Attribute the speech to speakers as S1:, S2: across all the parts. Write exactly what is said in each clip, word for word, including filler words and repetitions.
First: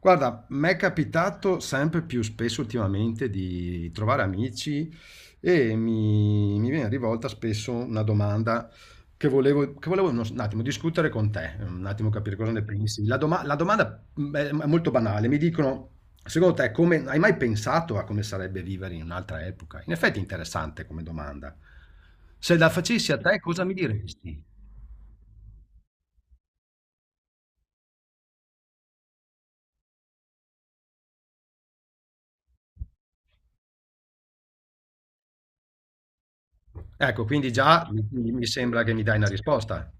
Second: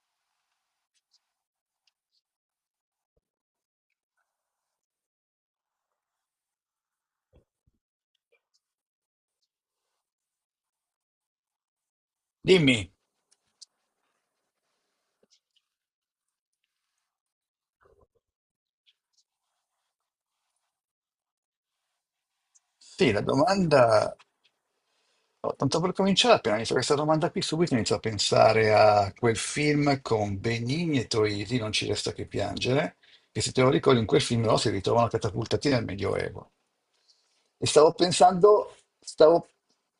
S1: Guarda, mi è capitato sempre più spesso ultimamente di trovare amici e mi, mi viene rivolta spesso una domanda che volevo, che volevo uno- un attimo discutere con te, un attimo capire cosa ne
S2: Dimmi,
S1: pensi. La, doma- la domanda mm, è è molto banale, mi dicono, secondo te, come, hai mai pensato a come sarebbe vivere in un'altra epoca? In effetti è interessante come domanda. Se la facessi
S2: sì,
S1: a
S2: la
S1: te, cosa mi
S2: domanda,
S1: diresti?
S2: oh, tanto per cominciare, appena inizio questa domanda qui, subito inizio a pensare a quel film con Benigni e Troisi, Non ci resta che piangere, che se te lo ricordi in quel film loro si ritrovano catapultati nel Medioevo.
S1: Ecco, quindi
S2: E
S1: già
S2: stavo
S1: mi, mi
S2: pensando,
S1: sembra che mi dai una
S2: stavo,
S1: risposta.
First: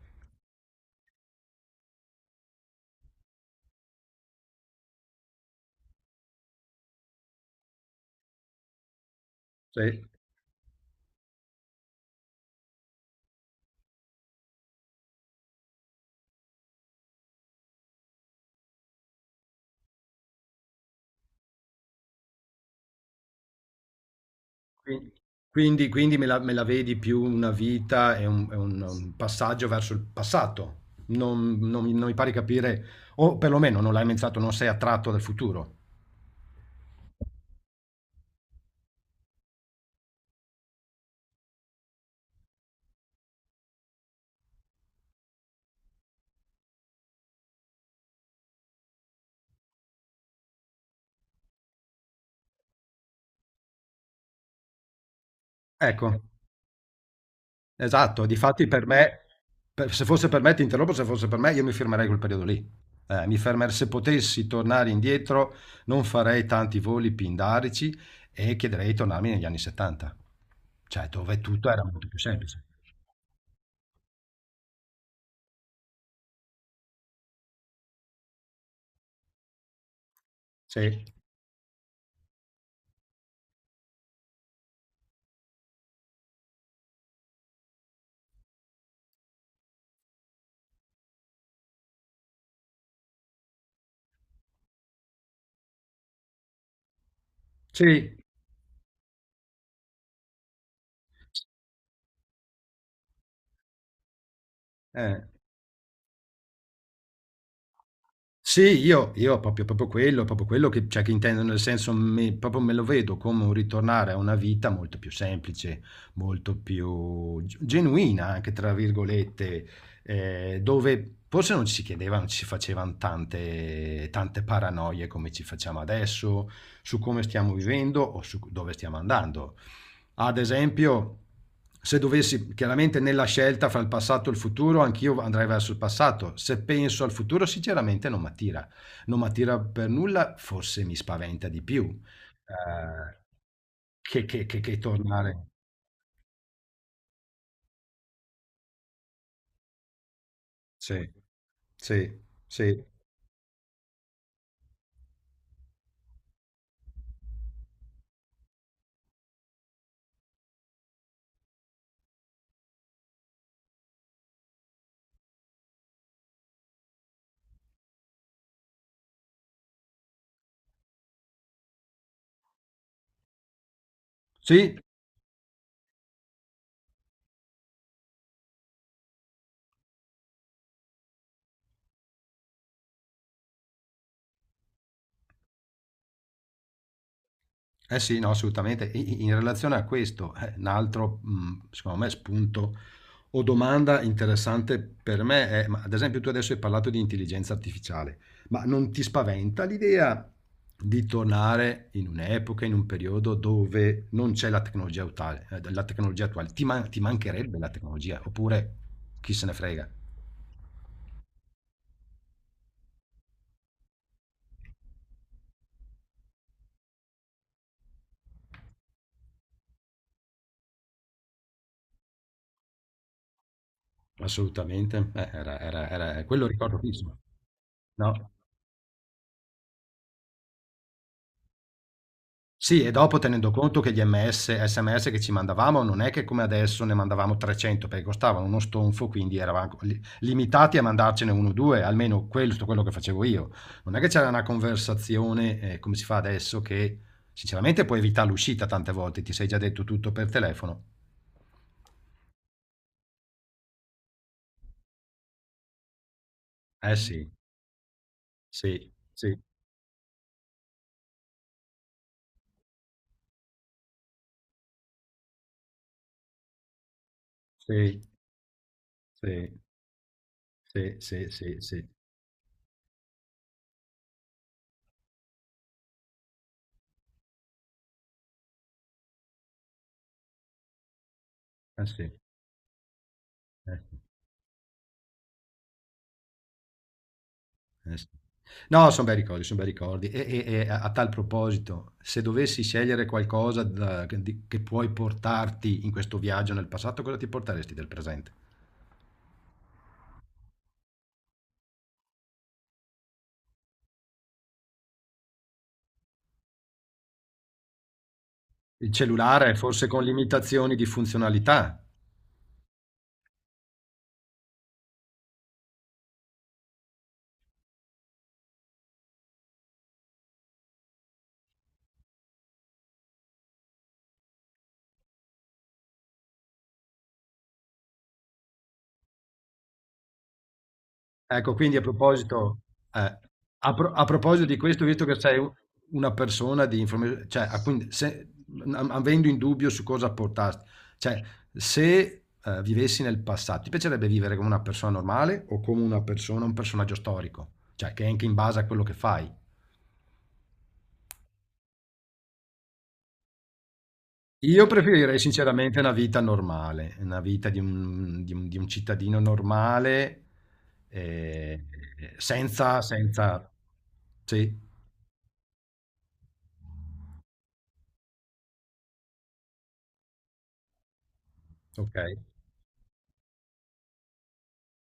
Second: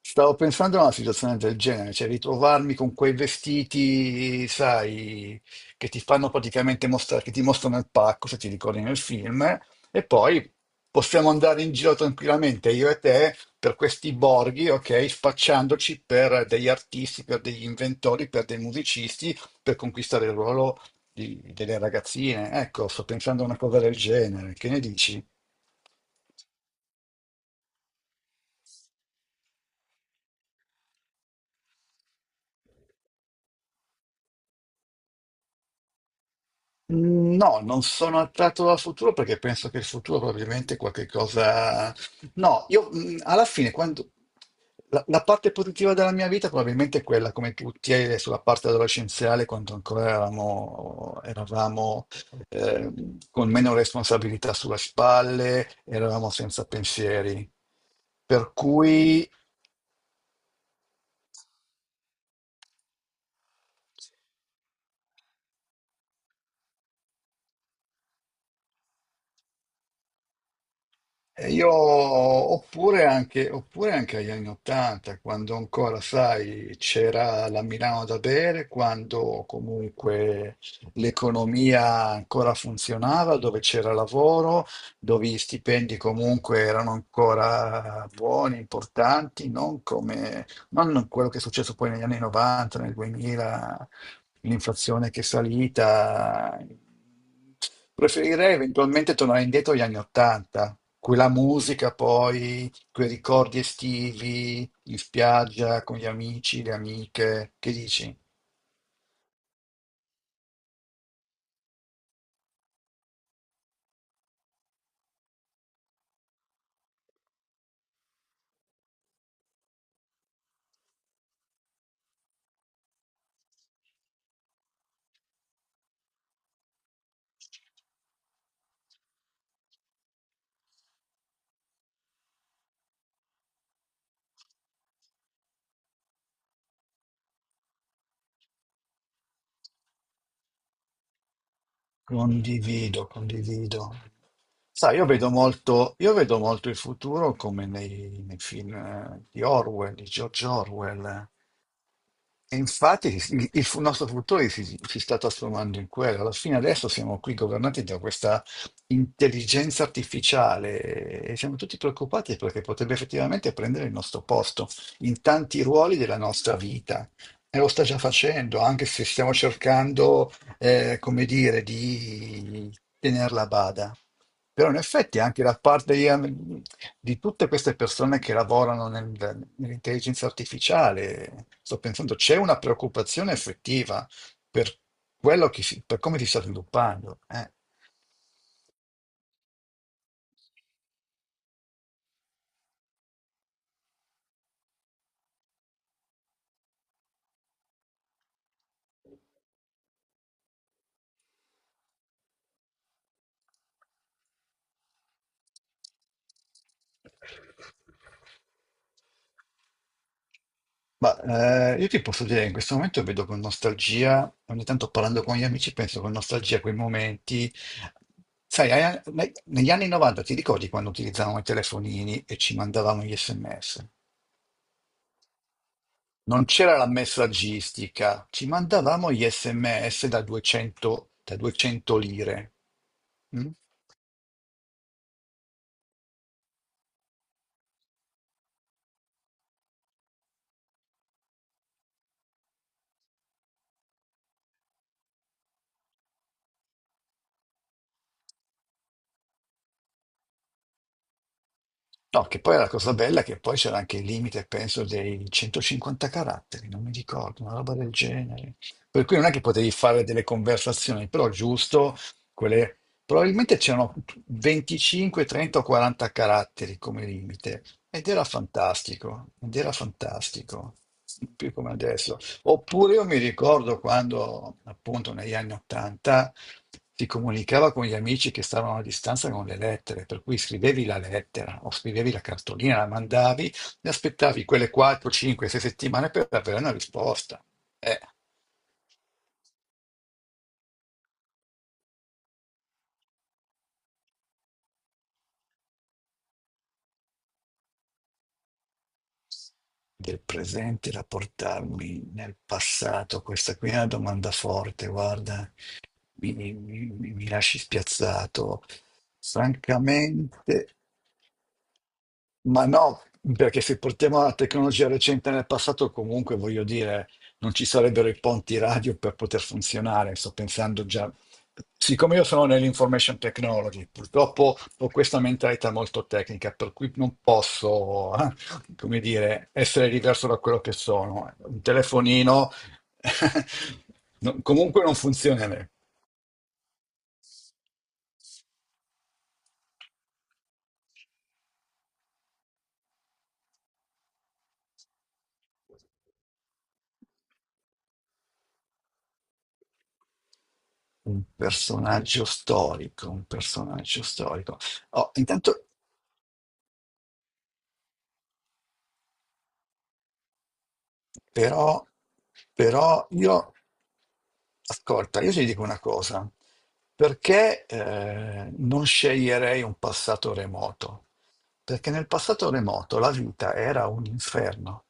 S2: stavo pensando a una situazione del genere, cioè ritrovarmi con quei vestiti, sai, che ti fanno praticamente mostrare, che ti mostrano il pacco, se ti ricordi nel film.
S1: Sì.
S2: E poi possiamo andare in giro tranquillamente, io e te, per questi borghi, ok? Spacciandoci per degli artisti, per degli inventori, per dei musicisti, per conquistare il ruolo di- delle ragazzine. Ecco, sto pensando a una cosa del genere. Che ne
S1: Quindi
S2: dici?
S1: quindi quindi me la me la vedi più una vita è un è un un passaggio verso il passato. Non non mi non mi pare di capire o perlomeno non l'hai menzionato, non sei attratto dal futuro.
S2: No, non sono attratto dal futuro perché penso che il futuro probabilmente è qualche cosa... No, io mh, alla fine, quando... la, la parte positiva della mia vita probabilmente è quella, come tutti, è sulla parte adolescenziale, quando ancora eravamo, eravamo, eh, con meno responsabilità sulle spalle,
S1: Ecco,
S2: eravamo senza pensieri.
S1: esatto.
S2: Per
S1: Difatti per me
S2: cui...
S1: per se fosse per me ti interrompo, se fosse per me io mi fermerei quel periodo lì. Eh, mi fermer se potessi tornare indietro non farei tanti voli pindarici e chiederei di tornarmi negli anni 'settanta. Cioè dove
S2: E
S1: tutto
S2: io,
S1: era molto più semplice.
S2: oppure anche, oppure anche agli anni Ottanta, quando ancora, sai, c'era la Milano da bere, quando comunque
S1: Sì,
S2: l'economia ancora funzionava, dove c'era lavoro, dove gli stipendi comunque erano ancora buoni, importanti, non come, non quello che è successo poi negli anni novanta, nel duemila, l'inflazione che è salita.
S1: sì,
S2: Preferirei eventualmente tornare indietro agli anni ottanta, quella musica poi, quei ricordi estivi in
S1: eh.
S2: spiaggia con gli amici, le amiche, che dici?
S1: Sì, io io proprio proprio quello proprio quello che cioè che intendo, nel senso mi proprio me lo vedo come un ritornare a una vita molto più semplice, molto più ge "genuina" anche tra virgolette, ehm, dove forse non ci si chiedeva, non ci si facevan tante tante paranoie come ci facciamo adesso, su come stiamo vivendo o su c dove stiamo andando. Ad esempio, se dovessi chiaramente nella scelta fra il passato e il futuro, anch'io andrei verso il passato. Se penso al futuro, sinceramente non mi attira. Non mi attira per nulla, forse mi spaventa di più,
S2: Condivido,
S1: eh,
S2: condivido.
S1: che, che- che- che
S2: Sai, io vedo
S1: tornare.
S2: molto, io vedo molto il futuro come nei, nei film eh, di Orwell, di George
S1: Sì,
S2: Orwell.
S1: sì,
S2: E
S1: sì.
S2: infatti il, il fu- nostro futuro si, si sta trasformando in quello. Alla fine adesso siamo qui governati da questa intelligenza artificiale e siamo tutti preoccupati perché potrebbe effettivamente prendere il nostro posto in tanti ruoli della nostra vita. E lo sta già facendo, anche se stiamo cercando eh, come dire, di tenerla a bada. Però
S1: Sì,
S2: in effetti anche da parte di, ehm, di tutte queste persone che lavorano nel- nell'intelligenza artificiale, sto pensando, c'è una preoccupazione effettiva per quello che si- per come si sta sviluppando. eh.
S1: eh sì, no, assolutamente. I- In relazione a questo, eh, un altro, mh, secondo me, spunto o domanda interessante per me è, ma ad esempio tu adesso hai parlato di intelligenza artificiale, ma non ti spaventa l'idea di tornare in un'epoca, in un periodo dove non c'è la tecnologia attuale? eh, la tecnologia attuale? Ti, man- ti mancherebbe la tecnologia? Oppure chi se ne frega?
S2: Ma eh, io ti posso dire che in questo momento vedo con nostalgia, ogni tanto parlando con gli amici, penso con nostalgia a quei momenti. Sai, ai- ne- negli anni novanta ti ricordi quando utilizzavamo i telefonini e ci mandavamo gli S M S?
S1: Assolutamente. Eh, era, era, era
S2: Non
S1: quello
S2: c'era
S1: ricordo
S2: la
S1: fisso.
S2: messaggistica,
S1: No?
S2: ci mandavamo gli S M S da duecento, da duecento lire.
S1: Sì, e dopo
S2: Mm?
S1: tenendo conto che gli ms sms che ci mandavamo non è che come adesso ne mandavamo trecento perché costavano uno stonfo, quindi eravamo li- limitati a mandarcene uno o due, almeno questo quello che facevo io. Non è che c'era una conversazione eh, come si fa adesso che sinceramente puoi evitare l'uscita tante volte, ti sei già detto tutto per telefono.
S2: No, che poi è la cosa bella, è che poi c'era anche il limite, penso, dei centocinquanta caratteri, non mi
S1: Eh sì,
S2: ricordo, una roba del genere.
S1: sì,
S2: Per cui non è
S1: sì,
S2: che potevi fare delle conversazioni, però giusto, quelle... probabilmente c'erano venticinque, trenta o quaranta caratteri come limite,
S1: sì,
S2: ed era fantastico, ed
S1: sì,
S2: era fantastico,
S1: sì, sì,
S2: non più
S1: sì,
S2: come
S1: sì,
S2: adesso. Oppure io mi ricordo quando, appunto, negli anni ottanta si comunicava con gli amici che stavano a distanza con le lettere, per cui scrivevi la lettera o
S1: eh sì,
S2: scrivevi la cartolina, la mandavi
S1: eh,
S2: e
S1: sì.
S2: aspettavi quelle quattro, cinque, sei settimane per avere una risposta.
S1: Eh
S2: Eh,
S1: sì. No, son bei ricordi, son bei ricordi. E e e a a tal proposito, se dovessi scegliere qualcosa da che di che puoi portarti in questo viaggio nel passato, cosa ti porteresti del presente?
S2: Del presente da portarmi nel passato, questa qui è una domanda forte, guarda, mi, mi- mi- mi lasci spiazzato.
S1: Il cellulare forse con
S2: Francamente,
S1: limitazioni di funzionalità.
S2: ma no, perché se portiamo la tecnologia recente nel passato, comunque voglio dire, non ci sarebbero i ponti radio per poter funzionare. Sto pensando già, siccome io sono nell'information technology, purtroppo ho questa mentalità molto tecnica, per cui non posso, eh, come dire, essere diverso da quello che sono.
S1: Ecco,
S2: Un
S1: quindi a
S2: telefonino,
S1: proposito, eh, a, pro- a
S2: no-
S1: proposito di
S2: comunque
S1: questo,
S2: non
S1: visto che sei u-
S2: funzionerebbe.
S1: una persona di informazione, cioè, ah, quindi se- am- avendo in dubbio su cosa portarti, cioè, se eh, vivessi nel passato, ti piacerebbe vivere come una persona normale o come una persona, un personaggio storico? Cioè, che è anche in base a quello che fai.
S2: Un personaggio storico, un personaggio storico.
S1: Io
S2: Oh,
S1: preferirei
S2: intanto.
S1: sinceramente una vita normale, una vita di un, di un- di un cittadino normale, eh,
S2: Però,
S1: senza,
S2: però io,
S1: senza... Sì,
S2: ascolta, io ti dico una cosa, perché eh, non sceglierei un passato remoto? Perché
S1: ok.
S2: nel passato remoto la vita era un inferno,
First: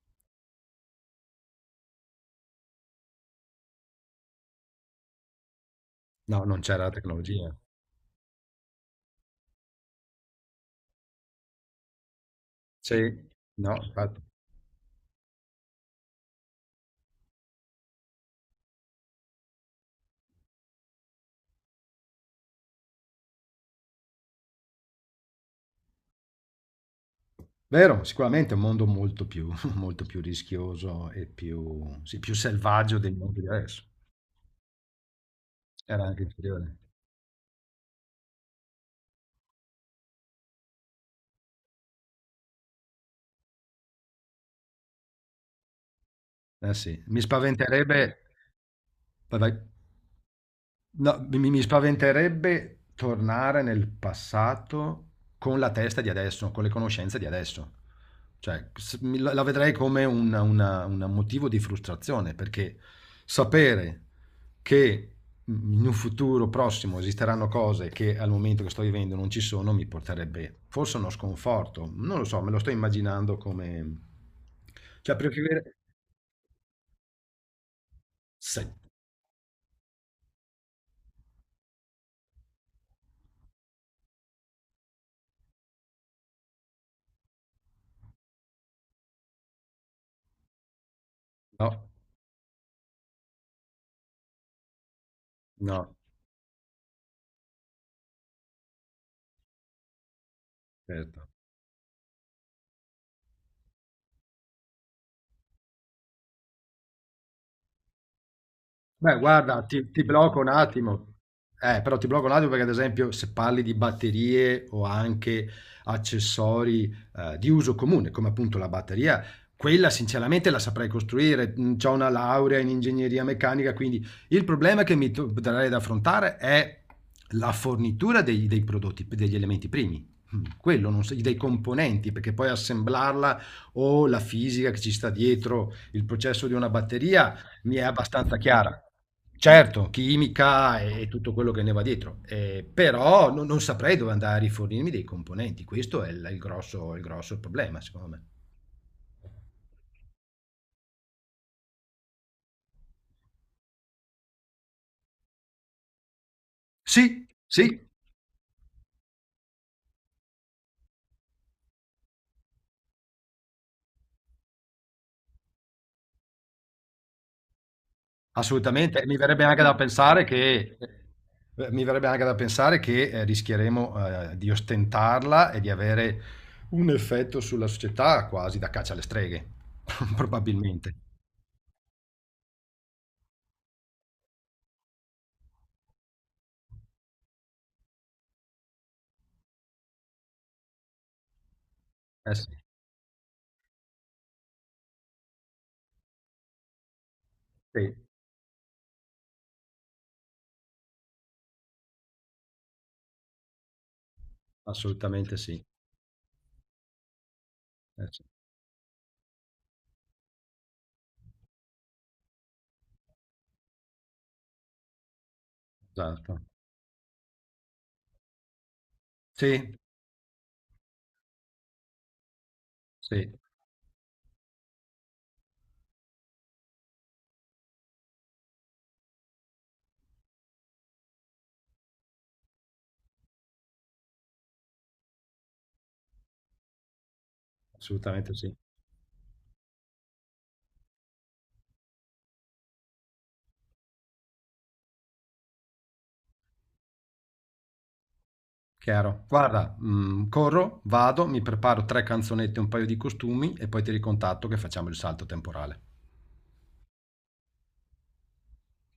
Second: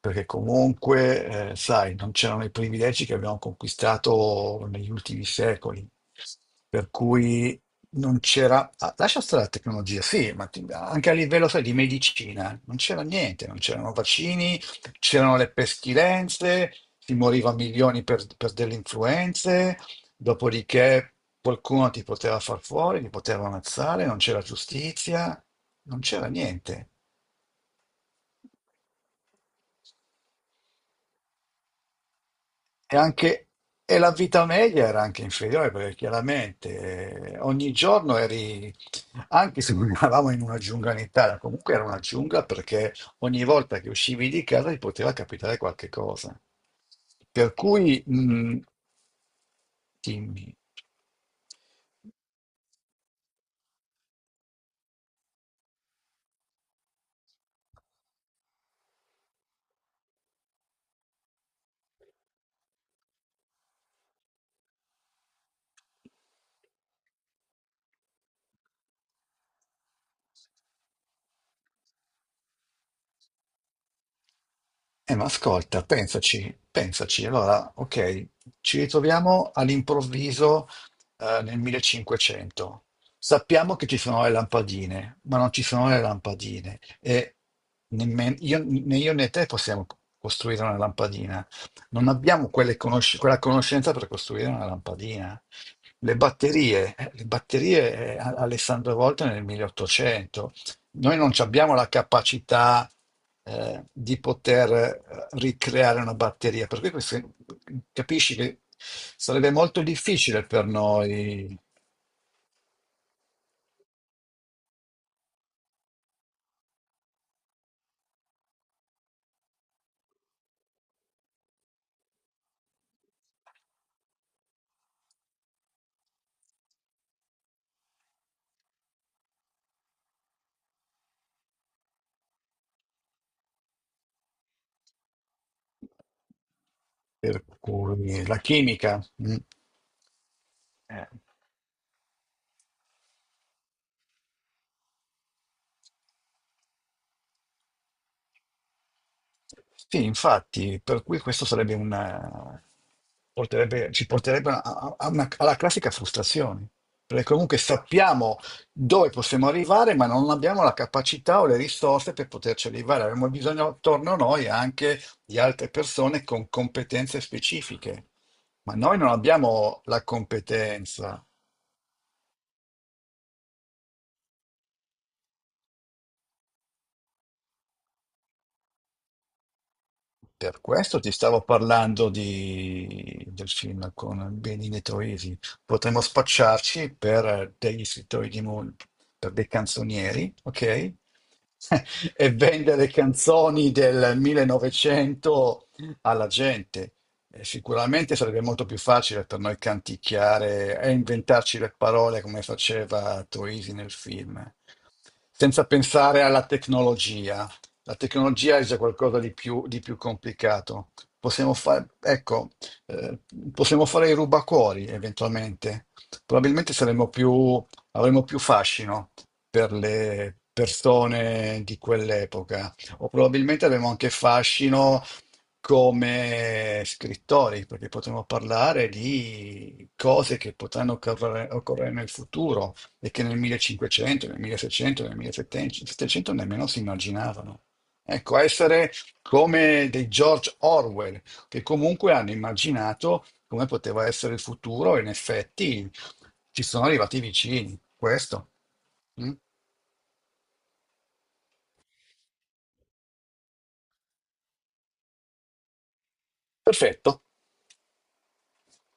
S2: perché comunque, eh, sai, non c'erano i privilegi che abbiamo conquistato negli ultimi secoli,
S1: No, non c'era la
S2: per
S1: tecnologia.
S2: cui non c'era, ah, lascia stare la tecnologia, sì, ma ti- anche a livello, sai, di medicina, non c'era
S1: Sì,
S2: niente, non
S1: no,
S2: c'erano
S1: infatti.
S2: vaccini, c'erano le pestilenze, si moriva a milioni per, per delle influenze, dopodiché qualcuno ti poteva far fuori, ti poteva ammazzare, non c'era giustizia, non c'era niente.
S1: Vero, sicuramente è un mondo molto più, molto più rischioso e più, sì, più
S2: E,
S1: selvaggio del mondo di
S2: anche,
S1: adesso.
S2: e la vita media era anche inferiore perché
S1: Era anche inferiore.
S2: chiaramente eh, ogni giorno eri, anche se non eravamo in una giungla in Italia, comunque era una giungla perché ogni volta che uscivi di casa ti poteva capitare qualche cosa.
S1: Eh sì, mi
S2: Per cui.
S1: spaventerebbe.
S2: mh,
S1: Vai, vai.
S2: Dimmi.
S1: No, mi, mi spaventerebbe tornare nel passato con la testa di adesso, con le conoscenze di adesso. Cioè, s- mi- la la vedrei come un una- un motivo di frustrazione, perché sapere che in un futuro prossimo esisteranno cose che al momento che sto vivendo non ci sono, mi porterebbe forse a uno sconforto. Non lo so, me lo sto immaginando come...
S2: Eh,
S1: Cioè,
S2: ma
S1: preferire...
S2: ascolta, pensaci, pensaci. Allora, ok,
S1: Sì.
S2: ci ritroviamo all'improvviso eh, nel millecinquecento. Sappiamo che ci sono le lampadine, ma non ci sono le lampadine e nemmen- io- né io né te possiamo costruire una lampadina.
S1: No,
S2: Non abbiamo quelle conosc- quella conoscenza per costruire una lampadina.
S1: no,
S2: Le batterie, eh, le batterie eh, Alessandro Volta nel milleottocento. Noi
S1: certo.
S2: non ci abbiamo la capacità eh, di poter eh, ricreare una batteria, per cui questo- capisci che
S1: Beh,
S2: sarebbe
S1: guarda,
S2: molto
S1: ti, ti blocco
S2: difficile
S1: un
S2: per
S1: attimo.
S2: noi,
S1: Eh, però ti blocco un attimo perché, ad esempio, se parli di batterie o anche accessori eh, di uso comune, come appunto la batteria, quella sinceramente la saprei costruire. Ho una laurea in ingegneria meccanica, quindi il problema che mi darei da affrontare è la fornitura dei, dei prodotti, degli elementi primi. Mm, quello, non so- dei componenti, perché poi assemblarla o la fisica che ci sta dietro il processo di una batteria
S2: per
S1: mi è
S2: cui
S1: abbastanza
S2: la
S1: chiara.
S2: chimica. Mm.
S1: Certo, chimica e tutto quello che ne va dietro, eh, però non, non saprei dove andare a rifornirmi dei componenti, questo è il, il grosso, il grosso problema, secondo me.
S2: Sì, infatti, per cui questo sarebbe una, porterebbe- ci porterebbe a- a- a una- alla classica frustrazione, perché
S1: Sì,
S2: comunque
S1: sì,
S2: sappiamo dove possiamo arrivare, ma non abbiamo la capacità o le risorse per poterci arrivare. Abbiamo bisogno attorno a noi anche di altre persone con competenze specifiche, ma noi
S1: assolutamente.
S2: non
S1: Mi verrebbe anche da
S2: abbiamo la
S1: pensare che,
S2: competenza.
S1: eh, mi verrebbe anche da pensare che eh, rischieremo eh, di ostentarla e di avere un effetto sulla società quasi da caccia alle streghe,
S2: Per
S1: probabilmente.
S2: questo ti stavo parlando di- del film con Benedetto Isi. Potremmo spacciarci per degli scrittori di mu- per dei canzonieri, ok? E
S1: Eh sì,
S2: vendere canzoni del millenovecento alla gente. E
S1: sì,
S2: sicuramente sarebbe molto più facile per noi canticchiare e inventarci le parole come faceva Troisi nel film,
S1: assolutamente sì.
S2: senza pensare alla tecnologia. La
S1: Eh sì,
S2: tecnologia è già qualcosa di più, di più complicato. Possiamo fare, ecco, eh, possiamo fare i rubacuori eventualmente.
S1: esatto.
S2: Probabilmente saremo più, avremo più fascino per
S1: Sì,
S2: le persone di quell'epoca, o
S1: sì,
S2: probabilmente avremo anche fascino come scrittori, perché potremmo parlare di cose che potranno occorre- occorrere nel futuro e che nel millecinquecento, nel milleseicento, nel millesettecento nemmeno si immaginavano.
S1: assolutamente
S2: Ecco,
S1: sì,
S2: essere come dei George Orwell, che comunque hanno immaginato come poteva essere il futuro e in effetti ci sono arrivati vicini. Questo.
S1: chiaro.
S2: Mm?
S1: Guarda, mhmm, corro, vado, mi preparo tre canzonette e un paio di costumi e poi ti ricontatto che facciamo il salto temporale.
S2: Perfetto.